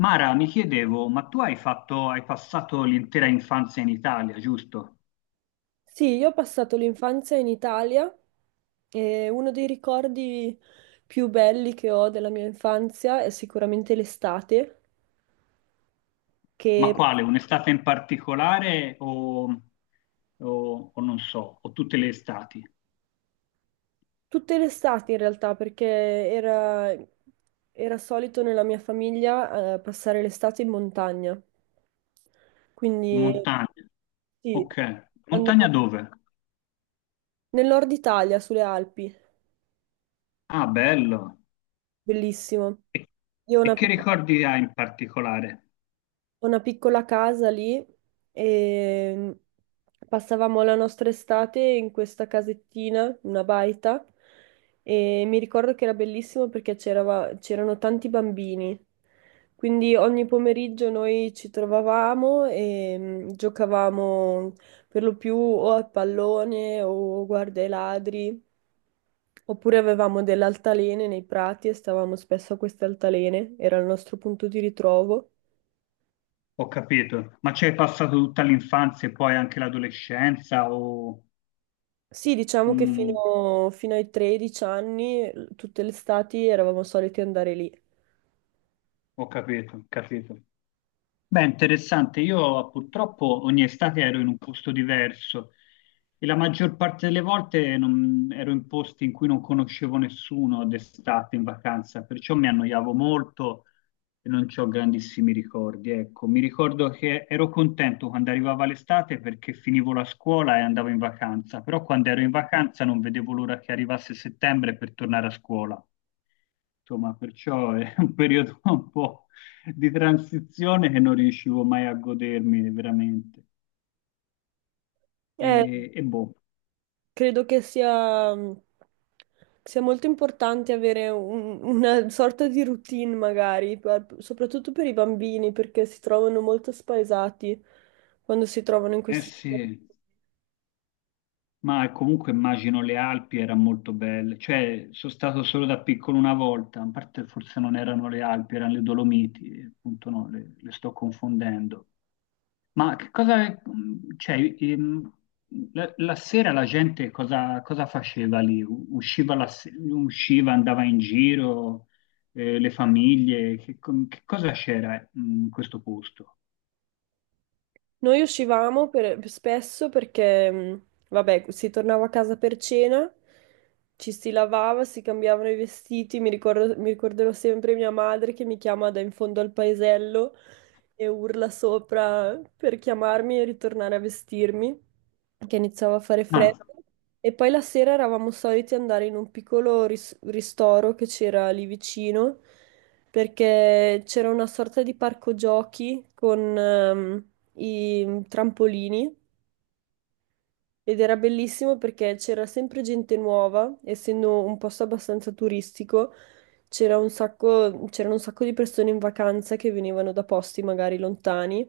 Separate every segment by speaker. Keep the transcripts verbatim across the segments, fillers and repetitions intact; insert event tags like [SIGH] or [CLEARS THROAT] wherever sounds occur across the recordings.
Speaker 1: Mara, mi chiedevo, ma tu hai fatto, hai passato l'intera infanzia in Italia, giusto?
Speaker 2: Sì, io ho passato l'infanzia in Italia e uno dei ricordi più belli che ho della mia infanzia è sicuramente l'estate,
Speaker 1: Ma
Speaker 2: che
Speaker 1: quale? Un'estate in particolare o, o- o non so, o tutte le estati?
Speaker 2: tutte le estati in realtà, perché era, era solito nella mia famiglia eh, passare l'estate in montagna. Quindi
Speaker 1: Montagne.
Speaker 2: sì,
Speaker 1: Ok. Montagna
Speaker 2: andavo
Speaker 1: dove?
Speaker 2: nel nord Italia, sulle Alpi,
Speaker 1: Ah, bello.
Speaker 2: bellissimo.
Speaker 1: E,
Speaker 2: Io ho
Speaker 1: e
Speaker 2: una
Speaker 1: che
Speaker 2: piccola
Speaker 1: ricordi hai in particolare?
Speaker 2: Ho una piccola casa lì e passavamo la nostra estate in questa casettina, una baita, e mi ricordo che era bellissimo perché c'erava- c'erano tanti bambini. Quindi ogni pomeriggio noi ci trovavamo e mm, giocavamo per lo più o a pallone o guarda i ladri, oppure avevamo delle altalene nei prati e stavamo spesso a queste altalene, era il nostro punto di ritrovo.
Speaker 1: Ho capito. Ma ci hai passato tutta l'infanzia e poi anche l'adolescenza o...
Speaker 2: Sì, diciamo che
Speaker 1: Mm,
Speaker 2: fino, fino ai tredici anni, l- tutte le estati eravamo soliti andare lì.
Speaker 1: ho capito, capito. Beh, interessante. Io purtroppo ogni estate ero in un posto diverso e la maggior parte delle volte non- ero in posti in cui non conoscevo nessuno d'estate in vacanza, perciò mi annoiavo molto e non ho grandissimi ricordi. Ecco, mi ricordo che ero contento quando arrivava l'estate perché finivo la scuola e andavo in vacanza, però quando ero in vacanza non vedevo l'ora che arrivasse settembre per tornare a scuola. Insomma, perciò è un periodo [LAUGHS] un po' di transizione che non riuscivo mai a godermi veramente. E,
Speaker 2: Eh,
Speaker 1: e boh,
Speaker 2: credo che sia, mhmm, sia molto importante avere un- una sorta di routine, magari, per- soprattutto per i bambini, perché si trovano molto spaesati quando si trovano in
Speaker 1: eh
Speaker 2: queste situazioni.
Speaker 1: sì, ma comunque immagino le Alpi erano molto belle. Cioè, sono stato solo da piccolo una volta, a parte forse non erano le Alpi, erano le Dolomiti, appunto no, le, le sto confondendo. Ma che cosa, mm, cioè, ehm, la, la sera la gente cosa, cosa faceva lì? U- Usciva, la se- usciva, andava in giro, eh, le famiglie, che, com- che cosa c'era eh, in questo posto?
Speaker 2: Noi uscivamo per- spesso perché, mh, vabbè, si tornava a casa per cena, ci si lavava, si cambiavano i vestiti. Mi ricordo- mi ricorderò sempre mia madre che mi chiama da in fondo al paesello e urla sopra per chiamarmi e ritornare a vestirmi che iniziava a fare
Speaker 1: Ah,
Speaker 2: freddo e poi la sera eravamo soliti andare in un piccolo ris- ristoro che c'era lì vicino perché c'era una sorta di parco giochi con ehm, i trampolini ed era bellissimo perché c'era sempre gente nuova, essendo un posto abbastanza turistico, c'era un sacco, c'erano un sacco di persone in vacanza che venivano da posti magari lontani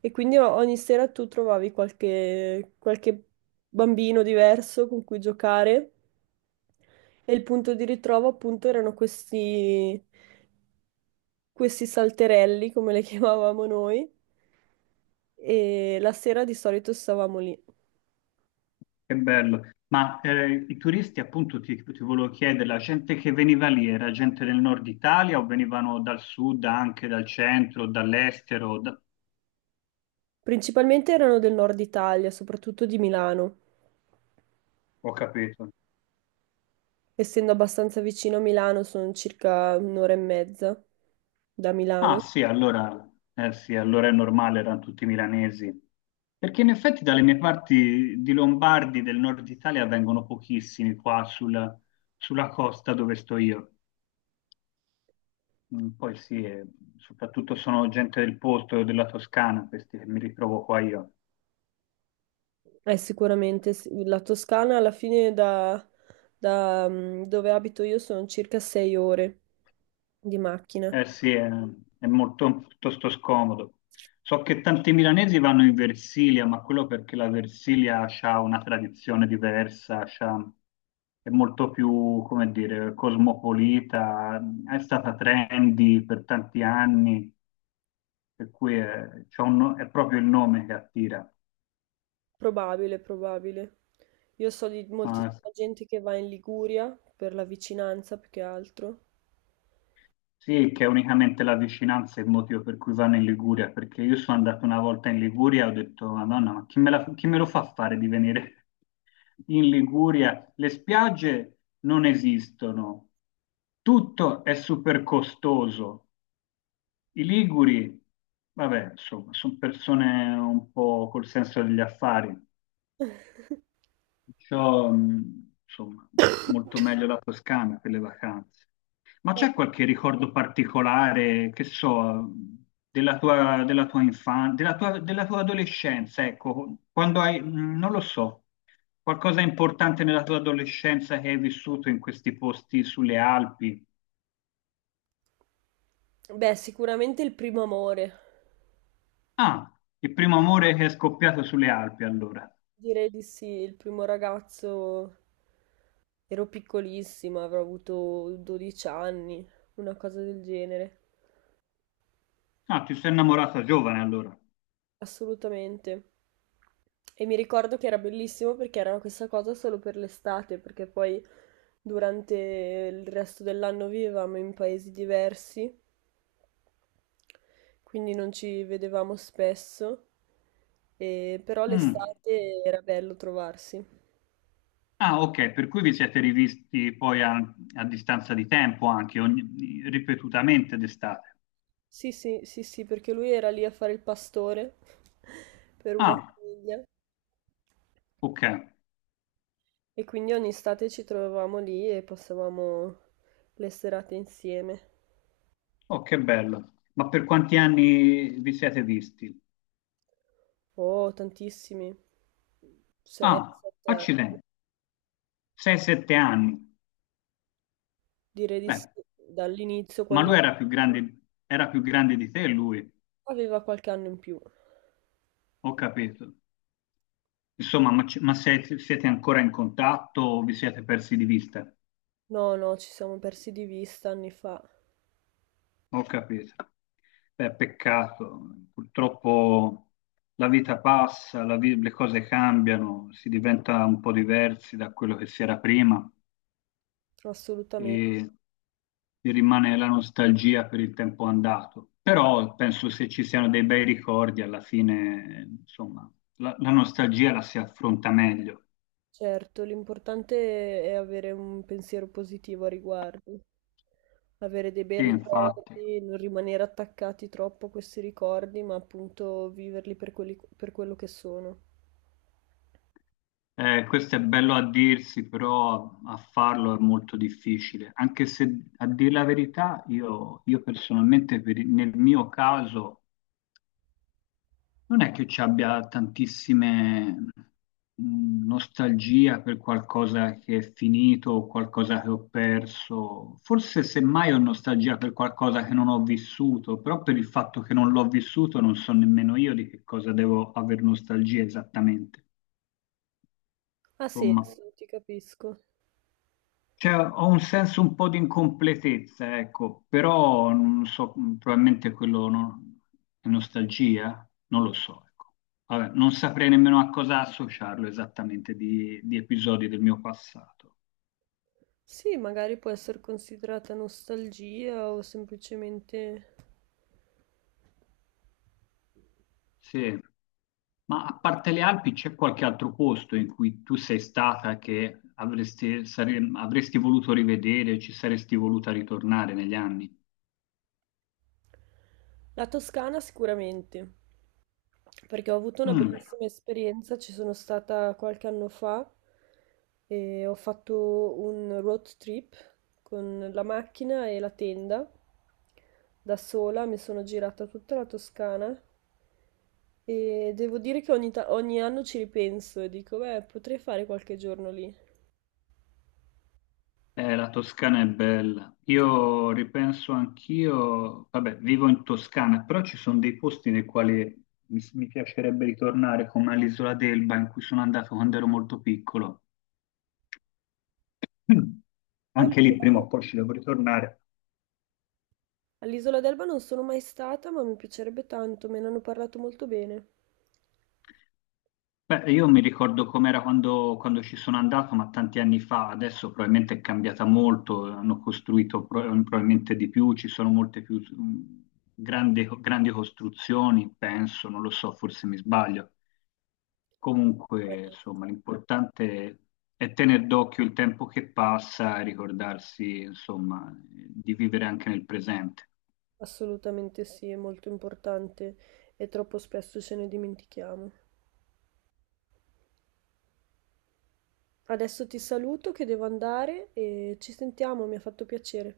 Speaker 2: e quindi o- ogni sera tu trovavi qualche, qualche bambino diverso con cui giocare e il punto di ritrovo appunto erano questi, questi salterelli, come le [LAUGHS] chiamavamo noi, e la sera di solito stavamo lì.
Speaker 1: che bello. Ma eh, i turisti, appunto, ti, ti volevo chiedere, la gente che veniva lì era gente del nord Italia o venivano dal sud, anche dal centro, dall'estero? Da-
Speaker 2: Principalmente erano del nord Italia, soprattutto di Milano.
Speaker 1: Ho capito.
Speaker 2: Essendo abbastanza vicino a Milano, sono circa un'ora e mezza da
Speaker 1: Ah
Speaker 2: Milano.
Speaker 1: sì, allora, eh sì, allora è normale, erano tutti milanesi. Perché in effetti dalle mie parti di Lombardi del nord Italia vengono pochissimi qua sulla, sulla costa dove sto io. Mm, poi sì, eh, soprattutto sono gente del posto, della Toscana, questi che mi ritrovo qua io.
Speaker 2: Eh, sicuramente sì. La Toscana alla fine da, da, mm, dove abito io sono circa sei ore di macchina.
Speaker 1: Eh sì, è, è molto piuttosto scomodo. So che tanti milanesi vanno in Versilia, ma quello perché la Versilia ha una tradizione diversa, c'ha- è molto più, come dire, cosmopolita, è stata trendy per tanti anni, per cui è, c'ha un no- è proprio il nome che attira.
Speaker 2: Probabile, probabile. Io so di
Speaker 1: Mm. Ma
Speaker 2: moltissima gente che va in Liguria per la vicinanza più che altro.
Speaker 1: sì, che è unicamente la vicinanza è il motivo per cui vanno in Liguria, perché io sono andato una volta in Liguria e ho detto, Madonna, ma chi me la- chi me lo fa fare di venire? In Liguria le spiagge non esistono, tutto è super costoso. I liguri, vabbè, insomma, sono persone un po' col senso degli affari,
Speaker 2: [LAUGHS]
Speaker 1: perciò, mh, insomma, molto meglio la Toscana per le vacanze. Ma
Speaker 2: Eh,
Speaker 1: c'è qualche ricordo particolare, che so, della tua, della tua infanzia, della tua, della tua adolescenza, ecco, quando hai, mh, non lo so. Qualcosa importante nella tua adolescenza che hai vissuto in questi posti sulle Alpi?
Speaker 2: Beh, sicuramente il primo amore.
Speaker 1: Ah, il primo amore che è scoppiato sulle Alpi allora.
Speaker 2: Direi di sì, il primo ragazzo ero piccolissima, avrò avuto dodici anni, una cosa del genere.
Speaker 1: Ah, ti sei innamorata giovane allora.
Speaker 2: Assolutamente. E mi ricordo che era bellissimo perché era questa cosa solo per l'estate, perché poi durante il resto dell'anno vivevamo in paesi diversi, quindi non ci vedevamo spesso, e- però
Speaker 1: Mm.
Speaker 2: l'estate era bello trovarsi.
Speaker 1: Ah, ok, per cui vi siete rivisti poi a, a distanza di tempo anche, ogni- ripetutamente d'estate.
Speaker 2: Sì, sì, sì, sì, perché lui era lì a fare il pastore [LAUGHS] per una
Speaker 1: Ah,
Speaker 2: famiglia
Speaker 1: ok.
Speaker 2: e quindi ogni estate ci trovavamo lì e passavamo le serate insieme.
Speaker 1: Oh, che bello. Ma per quanti anni vi siete visti?
Speaker 2: Oh, tantissimi. sei,
Speaker 1: Ah,
Speaker 2: sette anni.
Speaker 1: accidenti. sei sette anni.
Speaker 2: Direi di sì,
Speaker 1: Beh,
Speaker 2: dall'inizio
Speaker 1: ma
Speaker 2: quando
Speaker 1: lui era più grande, era più grande di te, lui.
Speaker 2: aveva qualche anno in più.
Speaker 1: Ho capito. Insomma, ma, ci- ma se- siete ancora in contatto o vi siete persi di vista?
Speaker 2: No, no, ci siamo persi di vista anni fa,
Speaker 1: Ho capito. Beh, peccato. Purtroppo la vita passa, la vi- le cose cambiano, si diventa un po' diversi da quello che si era prima
Speaker 2: assolutamente.
Speaker 1: e ti rimane la nostalgia per il tempo andato. Però penso se ci siano dei bei ricordi, alla fine, insomma, la, la nostalgia la si affronta meglio.
Speaker 2: Certo, l'importante è avere un pensiero positivo a riguardo, avere dei bei
Speaker 1: Sì, infatti.
Speaker 2: ricordi, non rimanere attaccati troppo a questi ricordi, ma appunto viverli per quelli- per quello che sono.
Speaker 1: Eh, questo è bello a dirsi, però a farlo è molto difficile, anche se a dire la verità io, io personalmente per il- nel mio caso non è che ci abbia tantissime mh, nostalgia per qualcosa che è finito o qualcosa che ho perso, forse semmai ho nostalgia per qualcosa che non ho vissuto, però per il fatto che non l'ho vissuto non so nemmeno io di che cosa devo aver nostalgia esattamente.
Speaker 2: Ha
Speaker 1: Insomma.
Speaker 2: senso, ti capisco.
Speaker 1: Cioè, ho un senso un po' di incompletezza, ecco, però non so, probabilmente quello non- è nostalgia, non lo so, ecco. Vabbè, non saprei nemmeno a cosa associarlo esattamente di, di episodi del mio passato.
Speaker 2: Sì, magari può essere considerata nostalgia o semplicemente...
Speaker 1: Sì, ma a parte le Alpi c'è qualche altro posto in cui tu sei stata che avresti, sare- avresti voluto rivedere, ci saresti voluta ritornare negli anni?
Speaker 2: La Toscana sicuramente, perché ho avuto una
Speaker 1: Mm.
Speaker 2: bellissima esperienza, ci sono stata qualche anno fa e ho fatto un road trip con la macchina e la tenda. Da sola mi sono girata tutta la Toscana e devo dire che ogni, ta- ogni anno ci ripenso e dico, beh, potrei fare qualche giorno lì.
Speaker 1: Eh, la Toscana è bella. Io ripenso anch'io, vabbè, vivo in Toscana, però ci sono dei posti nei quali mi, mi piacerebbe ritornare, come all'Isola d'Elba, in cui sono andato quando ero molto piccolo. [CLEARS THROAT] Mm.
Speaker 2: Io lo
Speaker 1: Anche lì prima
Speaker 2: so.
Speaker 1: o poi ci devo ritornare.
Speaker 2: All'isola d'Elba non sono mai stata, ma mi piacerebbe tanto, me ne hanno parlato molto bene.
Speaker 1: Beh, io mi ricordo com'era quando, quando ci sono andato, ma tanti anni fa, adesso probabilmente è cambiata molto, hanno costruito pro- probabilmente di più, ci sono molte più mm, grandi grandi costruzioni, penso, non lo so, forse mi sbaglio. Comunque,
Speaker 2: Veramente.
Speaker 1: insomma, l'importante è tenere d'occhio il tempo che passa e ricordarsi, insomma, di vivere anche nel presente.
Speaker 2: Assolutamente sì, è molto importante e troppo spesso ce ne dimentichiamo. Adesso ti saluto che devo andare e ci sentiamo, mi ha fatto piacere.